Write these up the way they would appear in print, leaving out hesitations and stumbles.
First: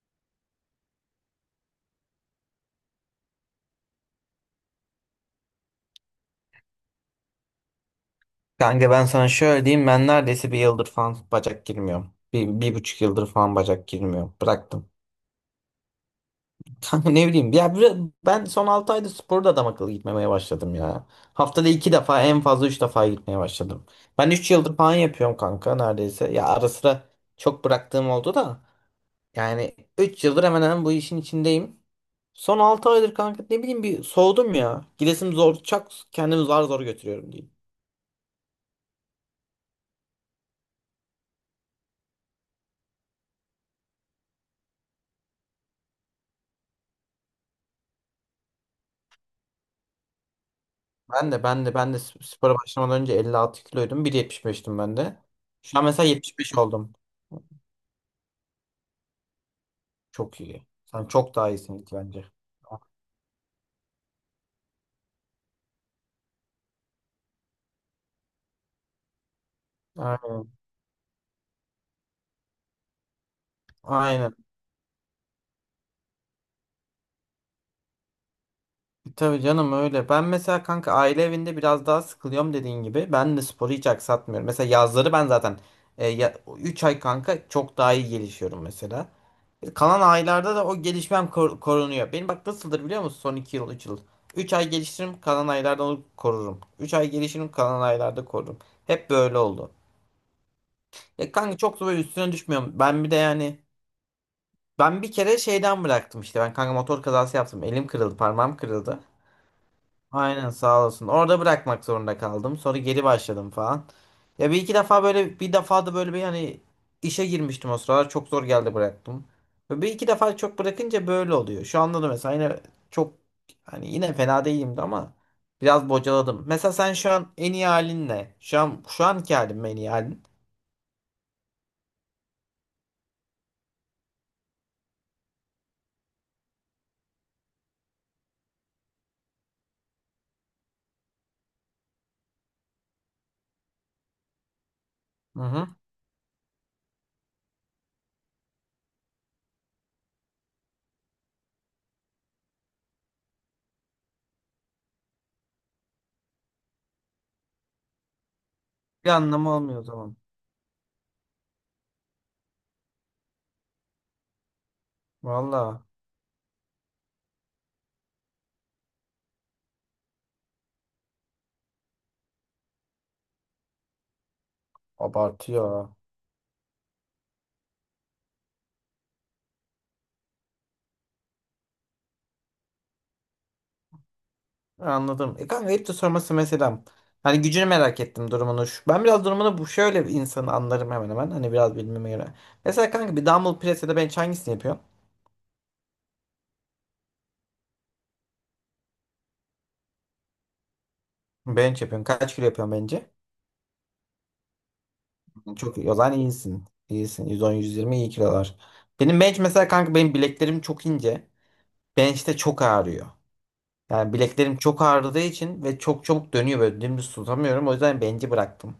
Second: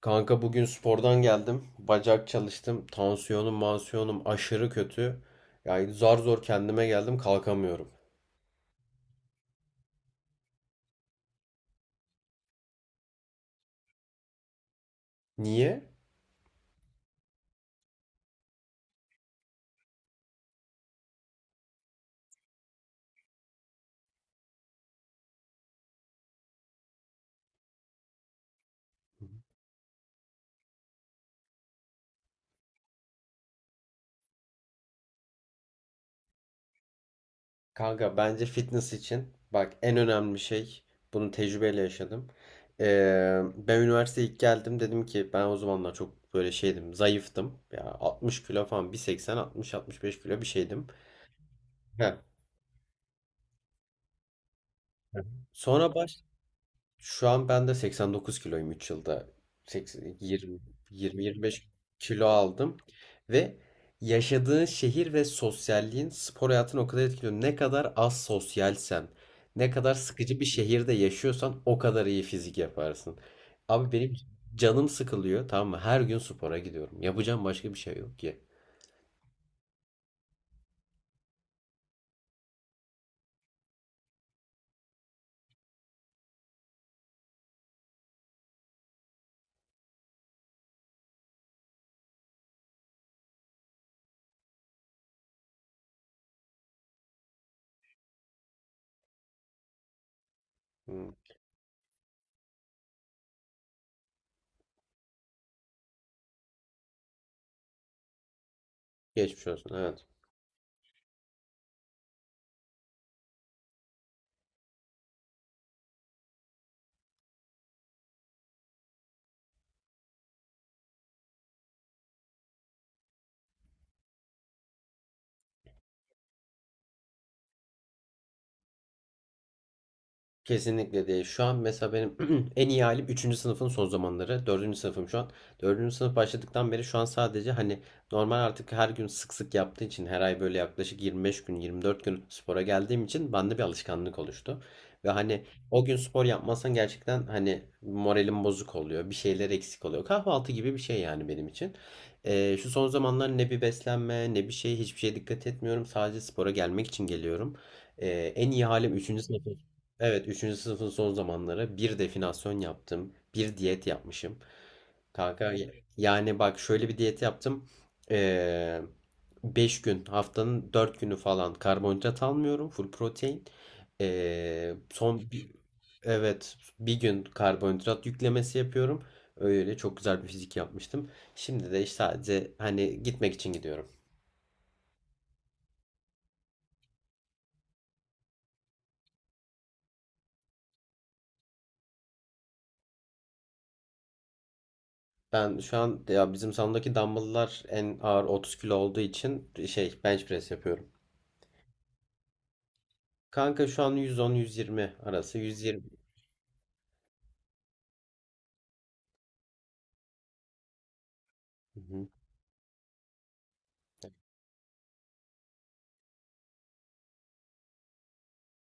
Kanka bugün spordan geldim. Bacak çalıştım. Tansiyonum, mansiyonum aşırı kötü. Yani zar zor kendime geldim, kalkamıyorum. Kanka ben sana şöyle diyeyim ben neredeyse bir yıldır falan bacak girmiyorum. Bir buçuk yıldır falan bacak girmiyorum. Bıraktım. Niye? Kanka ne bileyim ya ben son 6 ayda sporda adam akıllı gitmemeye başladım ya. Haftada 2 defa en fazla 3 defa gitmeye başladım. Ben 3 yıldır falan yapıyorum kanka neredeyse. Ya ara sıra çok bıraktığım oldu da. Yani 3 yıldır hemen hemen bu işin içindeyim. Son 6 aydır kanka ne bileyim bir soğudum ya. Gidesim zor çak kendimi zar zor götürüyorum diyeyim. Kanka bence fitness için bak en önemli şey bunu tecrübeyle yaşadım. Ben üniversiteye ilk geldim dedim ki ben o zamanlar çok böyle şeydim, zayıftım. Ya 60 kilo falan, 1.80, 60-65 kilo bir şeydim. Ben de Heh. Spora başlamadan önce 56 kiloydum. 1.75'tim ben de. Şu an Sonra mesela baş 75 oldum. Şu an ben de 89 kiloyum, 3 yılda. 80, Çok 20, iyi. Sen çok daha 20-25 iyisin ilk bence. kilo aldım. Ve yaşadığın şehir ve sosyalliğin spor hayatını o kadar etkiliyor. Ne kadar az sosyalsen, ne kadar sıkıcı bir Aynen. şehirde yaşıyorsan o kadar iyi fizik yaparsın. Abi benim Aynen. canım sıkılıyor, tamam mı? Her gün spora gidiyorum. Yapacağım başka bir şey yok ki. Tabii canım öyle. Ben mesela kanka aile evinde biraz daha sıkılıyorum dediğin gibi. Ben de sporu hiç aksatmıyorum. Mesela yazları ben zaten 3 ay kanka çok daha iyi gelişiyorum mesela. Kalan aylarda da o gelişmem korunuyor. Benim bak nasıldır biliyor musun son 2 yıl 3 yıl. Üç ay geliştiririm kalan aylarda onu korurum. 3 ay gelişirim kalan aylarda korurum. Hep böyle oldu. Hmm. Ya kanka çok da böyle üstüne düşmüyorum. Ben bir de yani ben bir kere şeyden bıraktım işte. Ben kanka motor kazası yaptım. Elim kırıldı, parmağım kırıldı. Geçmiş olsun. Evet. Aynen sağ olasın. Orada bırakmak zorunda kaldım. Sonra geri başladım falan. Ya bir iki defa böyle bir defa da böyle bir hani işe girmiştim o sıralar. Çok zor geldi bıraktım. Ve bir iki defa çok bırakınca böyle oluyor. Şu anda da mesela yine çok hani yine fena değilimdi ama biraz bocaladım. Mesela sen şu an en iyi halin ne? Şu an şu anki halin mi en iyi halin? Kesinlikle değil. Şu an mesela benim en iyi halim üçüncü sınıfın son zamanları. Dördüncü sınıfım şu an. Dördüncü sınıf başladıktan beri şu an sadece hani normal artık her gün sık sık yaptığı için, her ay böyle yaklaşık 25 gün, 24 gün spora geldiğim için bende bir alışkanlık oluştu. Ve Hı hani hı. o gün spor yapmazsan gerçekten hani moralim bozuk oluyor. Bir şeyler eksik oluyor. Kahvaltı gibi bir şey yani benim için. Şu son zamanlar ne bir beslenme ne bir şey, hiçbir şeye dikkat etmiyorum. Sadece spora gelmek için geliyorum. Ee, En iyi halim 3. Bir anlamı olmuyor o zaman. Evet, üçüncü sınıfın son zamanları bir definasyon yaptım. Bir diyet yapmışım. Kanka Valla yani bak şöyle bir diyet yaptım. Ee, 5 gün, haftanın 4 günü falan karbonhidrat almıyorum. Full protein. Ee, son bir, abartıyor. evet bir gün karbonhidrat yüklemesi yapıyorum. Öyle çok güzel bir fizik yapmıştım. Şimdi de işte sadece hani gitmek için gidiyorum. Anladım. Kanka hep de sorması mesela, hani gücünü merak ettim durumunu. Ben biraz durumunu bu şöyle bir insanı anlarım hemen hemen. Hani biraz bilmeme göre. Mesela kanka bir dumbbell press ya da bench hangisini yapıyorsun? Ben şu an ya, bizim salondaki dumbbell'lar en ağır 30 kilo olduğu için şey, bench press yapıyorum. Bench yapıyorsun. Kaç kilo yapıyorsun bence? Kanka şu an 110-120 arası. Çok 120. iyi. O zaman iyisin. İyisin. 110-120 iyi kilolar. Benim bench mesela kanka benim bileklerim çok ince. Hı hı, Bench'te çok ağrıyor. Yani bileklerim çok ağrıdığı için ve çok çabuk dönüyor böyle dümdüz tutamıyorum. O yüzden bench'i bıraktım.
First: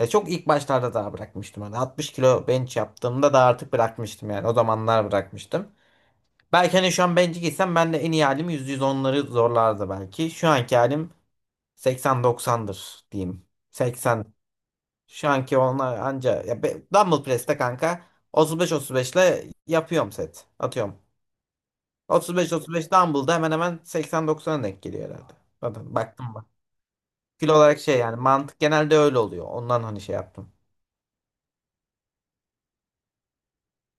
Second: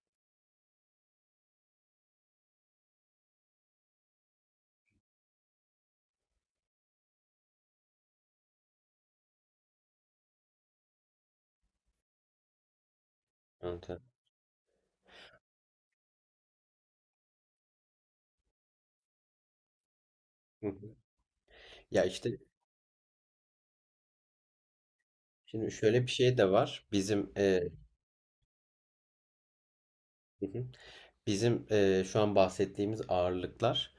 Ya çok ilk başlarda daha bırakmıştım. Hani 60 kilo bench yaptığımda da artık bırakmıştım yani. O zamanlar bırakmıştım. Belki hani şu an bench'e gitsem ben de en iyi halim 100-110'ları zorlardı belki. Şu anki halim 80-90'dır diyeyim. anladım. 80. Şu anki onlar anca. Ya dumbbell press'te kanka 35-35 ile yapıyorum set. Hı hı. Atıyorum. Ya işte 35-35 dumbbell'da hemen hemen 80-90'a denk geliyor herhalde. şimdi Zaten şöyle bir baktım. şey de var. Fil olarak şey yani mantık genelde öyle oluyor. Ondan hani şey Hı yaptım. hı. Bizim şu an bahsettiğimiz ağırlıklar,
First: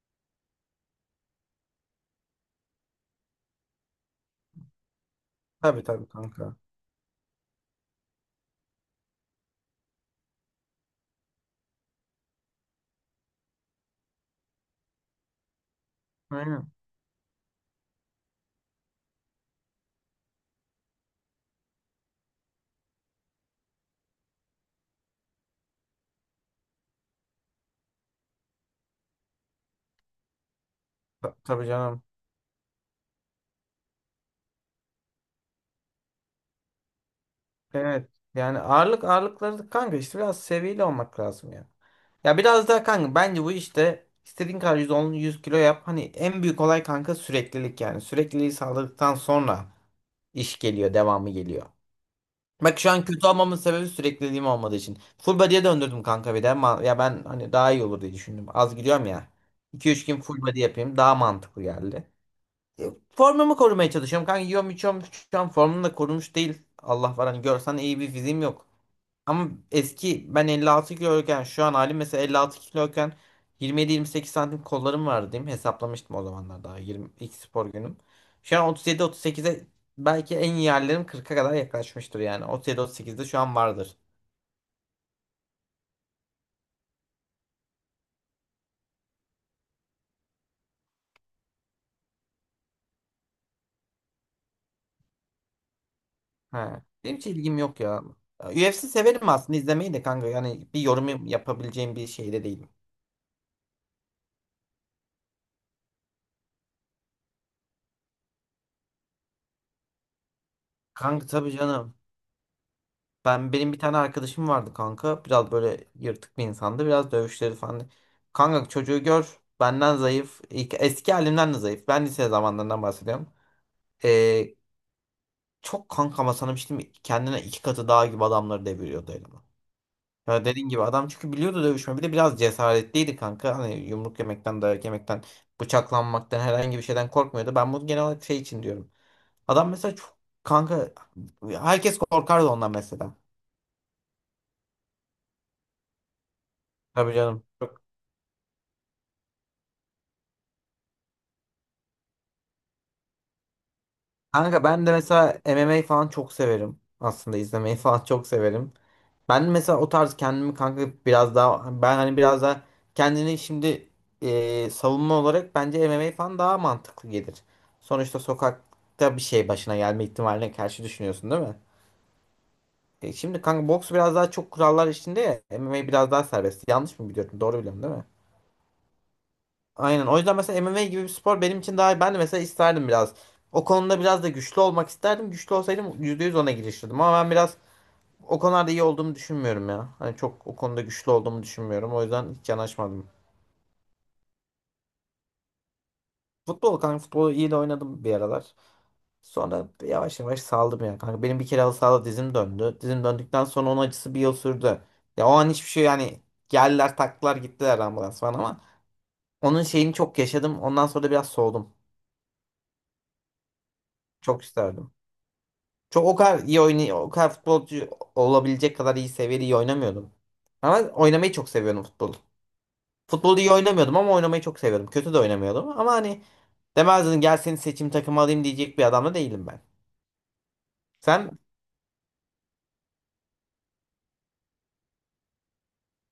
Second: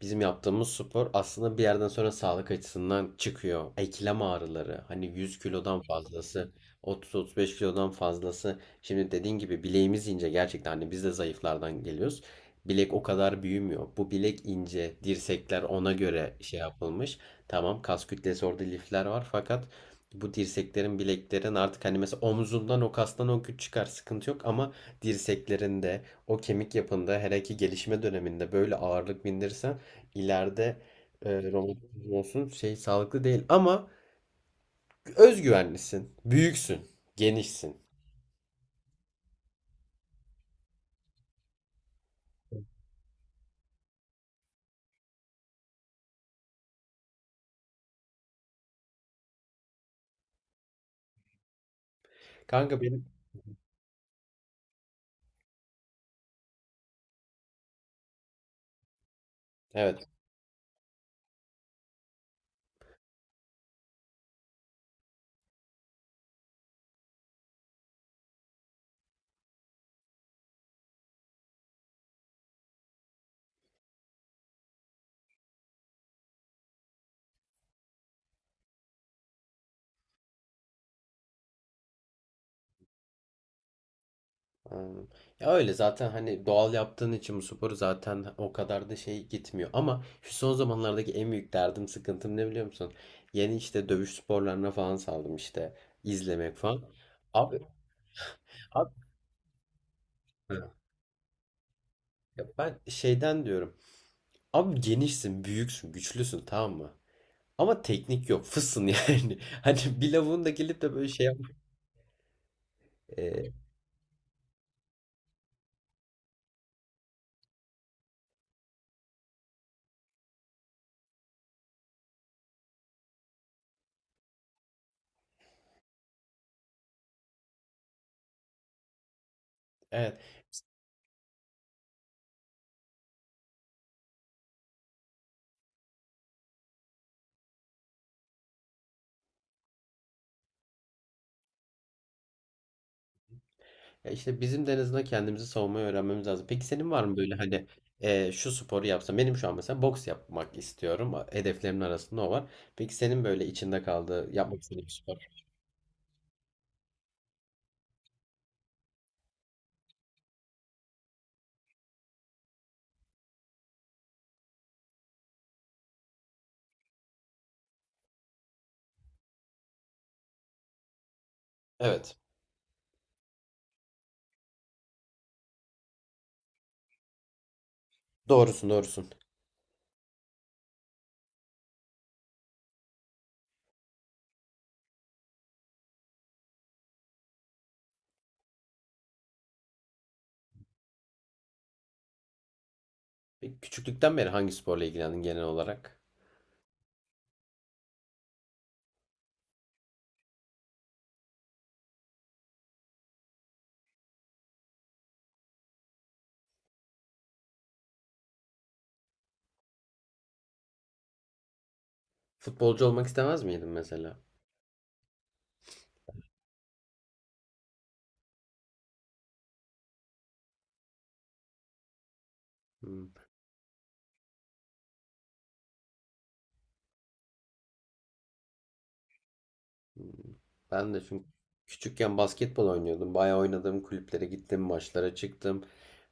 bizim yaptığımız spor aslında bir yerden sonra sağlık açısından çıkıyor. Eklem ağrıları, hani 100 kilodan Tabii tabii fazlası, kanka. 30-35 kilodan fazlası. Şimdi dediğin gibi bileğimiz ince gerçekten, hani biz de zayıflardan geliyoruz. Bilek o kadar büyümüyor. Bu bilek ince, dirsekler ona göre şey Aynen. yapılmış. Tamam, kas kütlesi orada, lifler var fakat bu dirseklerin, bileklerin artık hani, mesela omzundan, o kastan o güç çıkar sıkıntı yok ama dirseklerinde, o kemik yapında hele ki gelişme döneminde böyle ağırlık bindirirsen ileride Ta- tabii canım. romatizma olsun, şey sağlıklı değil ama özgüvenlisin, büyüksün, genişsin. Evet. Yani ağırlık ağırlıkları kanka işte biraz seviyeli olmak lazım ya. Ya biraz daha kanka bence bu işte istediğin kadar 110 100 kilo yap. Hani en büyük olay kanka süreklilik yani. Sürekliliği sağladıktan sonra iş geliyor, devamı geliyor. Bak Kanka şu an benim kötü olmamın sebebi sürekliliğim olmadığı için. Full body'ye döndürdüm kanka bir de. Ya ben hani daha iyi olur diye düşündüm. Az gidiyorum ya. İki üç evet. gün full body yapayım. Daha mantıklı geldi. Formumu korumaya çalışıyorum. Kanka yiyorum içiyorum. Şu an formum da korumuş değil. Allah var hani görsen iyi bir fiziğim yok. Ama eski ben 56 kiloyken şu an halim mesela 56 kiloyken 27-28 santim kollarım vardı diyeyim. Hesaplamıştım o zamanlar daha 20 ilk spor günüm. Şu an 37-38'e belki en iyi yerlerim 40'a kadar yaklaşmıştır yani. 37-38'de şu an vardır. Anladım. Ya öyle zaten, hani doğal yaptığın için bu sporu zaten o kadar da şey gitmiyor. Ama şu son zamanlardaki en büyük derdim, sıkıntım ne biliyor musun? Yeni işte dövüş sporlarına falan saldım işte, izlemek falan. Ha. Benim hiç ilgim Abi, yok ya. UFC abi severim aslında izlemeyi de kanka. Yani Hı. bir yorum yapabileceğim bir şeyde Ya değilim. ben şeyden diyorum. Abi genişsin, büyüksün, güçlüsün, tamam mı? Ama teknik yok. Fısın yani. Hani bir lavuğun da gelip de böyle şey Kanka yapmak. tabii canım. Ee, Ben benim bir tane arkadaşım vardı kanka. Biraz böyle yırtık bir insandı. Biraz dövüşleri falan. Kanka çocuğu gör. Benden zayıf. Eski halimden de zayıf. Ben lise zamanlarından bahsediyorum. Ee, çok kanka ama sana bir şey diyeyim mi? Kendine iki katı daha gibi adamları deviriyordu elime. evet. Ya dediğin gibi adam çünkü biliyordu dövüşme. Bir de biraz cesaretliydi kanka. Hani yumruk yemekten, dayak yemekten, bıçaklanmaktan herhangi bir şeyden korkmuyordu. Ben bunu genel olarak şey için diyorum. Adam mesela çok kanka herkes korkardı ondan mesela. Ya işte bizim de en azından kendimizi savunmayı öğrenmemiz lazım. Peki senin var Tabii mı böyle canım. hani şu sporu yapsam? Benim şu an mesela boks yapmak istiyorum. Hedeflerimin arasında o var. Peki senin böyle içinde kaldığı, yapmak Kanka ben istediğin bir de mesela spor? MMA falan çok severim. Aslında izlemeyi falan çok severim. Ben mesela o tarz kendimi kanka biraz daha ben hani biraz daha kendini şimdi savunma olarak bence MMA falan daha mantıklı gelir. Sonuçta sokakta bir şey başına gelme ihtimaline karşı düşünüyorsun değil mi? Evet. Şimdi kanka boks biraz daha çok kurallar içinde ya MMA biraz daha serbest. Yanlış mı biliyorum? Doğru biliyorum değil mi? Doğrusun, doğrusun. Aynen. O yüzden mesela MMA gibi bir spor benim için daha ben de mesela isterdim biraz. O konuda biraz da güçlü olmak isterdim. Güçlü olsaydım %100 ona girişirdim. Ama ben biraz o konularda iyi olduğumu düşünmüyorum ya. Hani çok o konuda güçlü olduğumu düşünmüyorum. O yüzden hiç yanaşmadım. Peki küçüklükten beri hangi sporla ilgilendin genel olarak? Futbol kanka futbolu iyi de oynadım bir aralar. Sonra yavaş yavaş saldım ya kanka. Benim bir kere halı sahada dizim döndü. Dizim döndükten sonra onun acısı bir yıl sürdü. Ya o an hiçbir şey yani geldiler taktılar gittiler ambulans falan ama onun şeyini çok yaşadım. Ondan sonra da biraz soğudum. Futbolcu olmak istemez miydin mesela? Çok isterdim. Çok o kadar iyi oynay o kadar futbolcu olabilecek kadar iyi seviyede iyi oynamıyordum. Ama oynamayı çok seviyordum futbol. Hmm. Futbolu iyi oynamıyordum ama oynamayı çok seviyordum. Kötü de oynamıyordum ama hani demezdin gel seni seçim takımı alayım diyecek bir adam da değilim ben. Ben de çünkü Sen? küçükken basketbol oynuyordum. Bayağı oynadım, kulüplere gittim, maçlara çıktım.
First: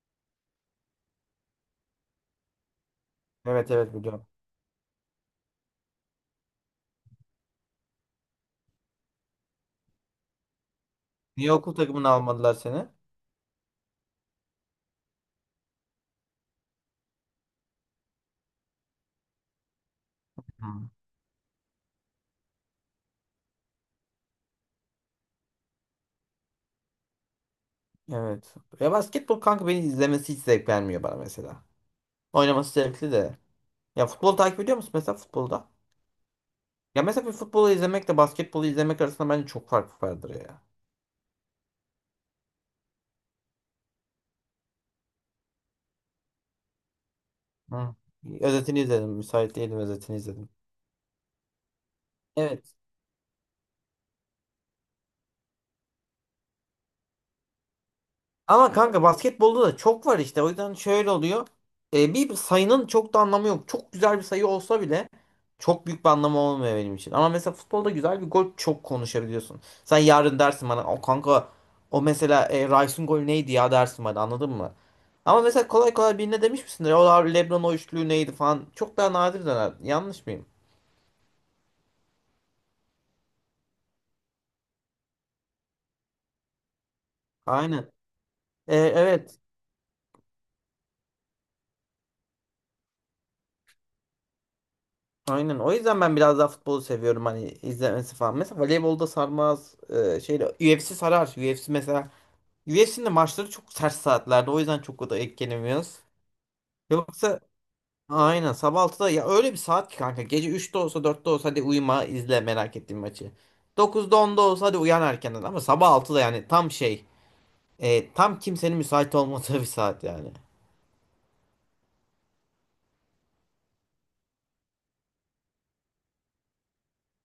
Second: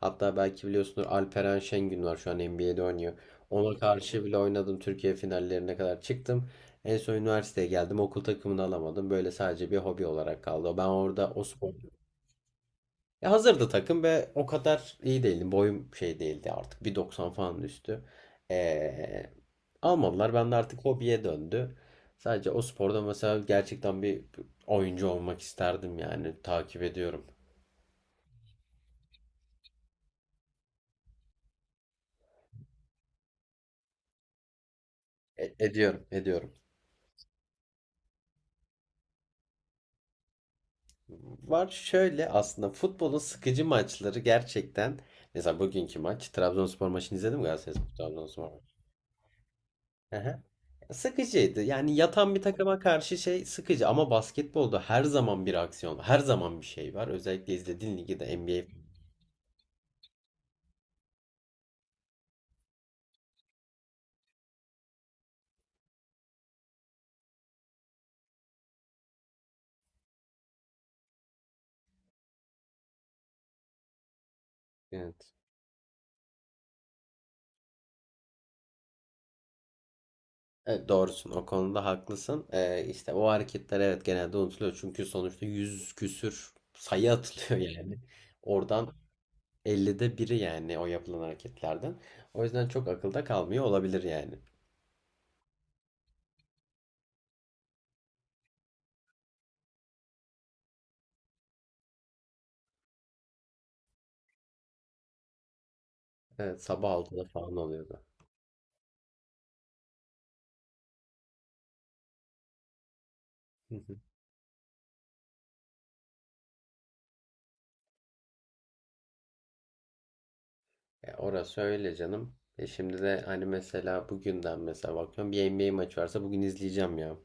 Hatta belki biliyorsunuz, Alperen Şengün var, şu an NBA'de oynuyor. Evet Ona evet karşı biliyorum. bile oynadım. Türkiye finallerine kadar çıktım. En son üniversiteye geldim. Okul takımını alamadım. Böyle sadece bir hobi olarak kaldı. Ben orada o Niye spor, okul takımını almadılar seni? ya hazırdı takım ve o kadar iyi değildi. Boyum şey değildi artık. 1.90 falan üstü. Ee, almadılar. Ben de artık Hı. hobiye döndü. Sadece o sporda mesela gerçekten bir oyuncu olmak isterdim yani. Takip ediyorum. Evet. Ya basketbol kanka beni izlemesi hiç zevk vermiyor bana mesela. Oynaması zevkli de. Ya futbol takip ediyor musun mesela futbolda? Ediyorum, ediyorum. Ya mesela bir futbolu izlemekle basketbolu izlemek arasında bence çok fark vardır ya. Var şöyle, aslında futbolun sıkıcı maçları gerçekten. Mesela bugünkü maç. Trabzonspor maçını izledim mi? Galatasaray Hı. Trabzonspor. Özetini izledim. Müsait değilim özetini Aha. izledim. Sıkıcıydı. Yani yatan bir Evet. takıma karşı şey sıkıcı ama basketbolda her zaman bir aksiyon, her zaman bir şey var. Özellikle izlediğin ligi de NBA. Ama kanka basketbolda da çok var işte. O yüzden şöyle oluyor. Bir sayının çok da anlamı yok. Çok güzel bir sayı olsa bile çok büyük bir anlamı olmuyor benim için. Ama mesela futbolda güzel bir gol çok konuşabiliyorsun. Sen yarın dersin bana o kanka o mesela Rice'ın golü neydi ya dersin bana anladın mı? Evet. Ama mesela kolay kolay birine demiş misindir? O LeBron o üçlüğü neydi falan. Çok daha nadir döner. Yanlış mıyım? Evet, doğrusun, o konuda haklısın. İşte o hareketler evet genelde unutuluyor. Çünkü sonuçta yüz küsür sayı atılıyor Aynen. yani. E, Oradan evet. 50'de biri yani o yapılan hareketlerden. O yüzden çok akılda kalmıyor olabilir yani. Aynen. O yüzden ben biraz daha futbolu seviyorum hani izlemesi falan. Mesela voleybolda sarmaz. Şeyle UFC sarar. UFC mesela UFC'nin de maçları çok ters saatlerde. O yüzden çok da etkilenemiyoruz. Evet, sabah altıda Yoksa falan oluyordu. aynen sabah altıda ya öyle bir saat ki kanka. Gece 3'te olsa 4'te olsa hadi uyuma izle merak ettiğin maçı. Hı hı. 9'da 10'da olsa hadi uyan erkenden ama sabah altıda yani tam şey tam kimsenin müsait olmadığı bir saat yani. E, orası öyle canım. E şimdi de hani mesela bugünden, mesela bakıyorum bir NBA maçı varsa bugün izleyeceğim ya.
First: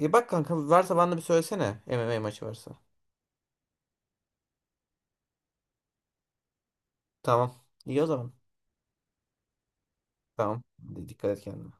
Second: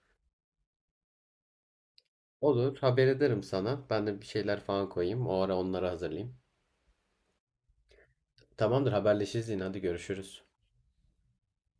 Bak kanka varsa bana da bir söylesene MMA maçı varsa. Olur, haber ederim sana. Ben de bir şeyler falan koyayım. O ara onları hazırlayayım. Tamam. İyi o zaman. Tamamdır, haberleşiriz yine, hadi görüşürüz. Tamam. Dikkat et kendine.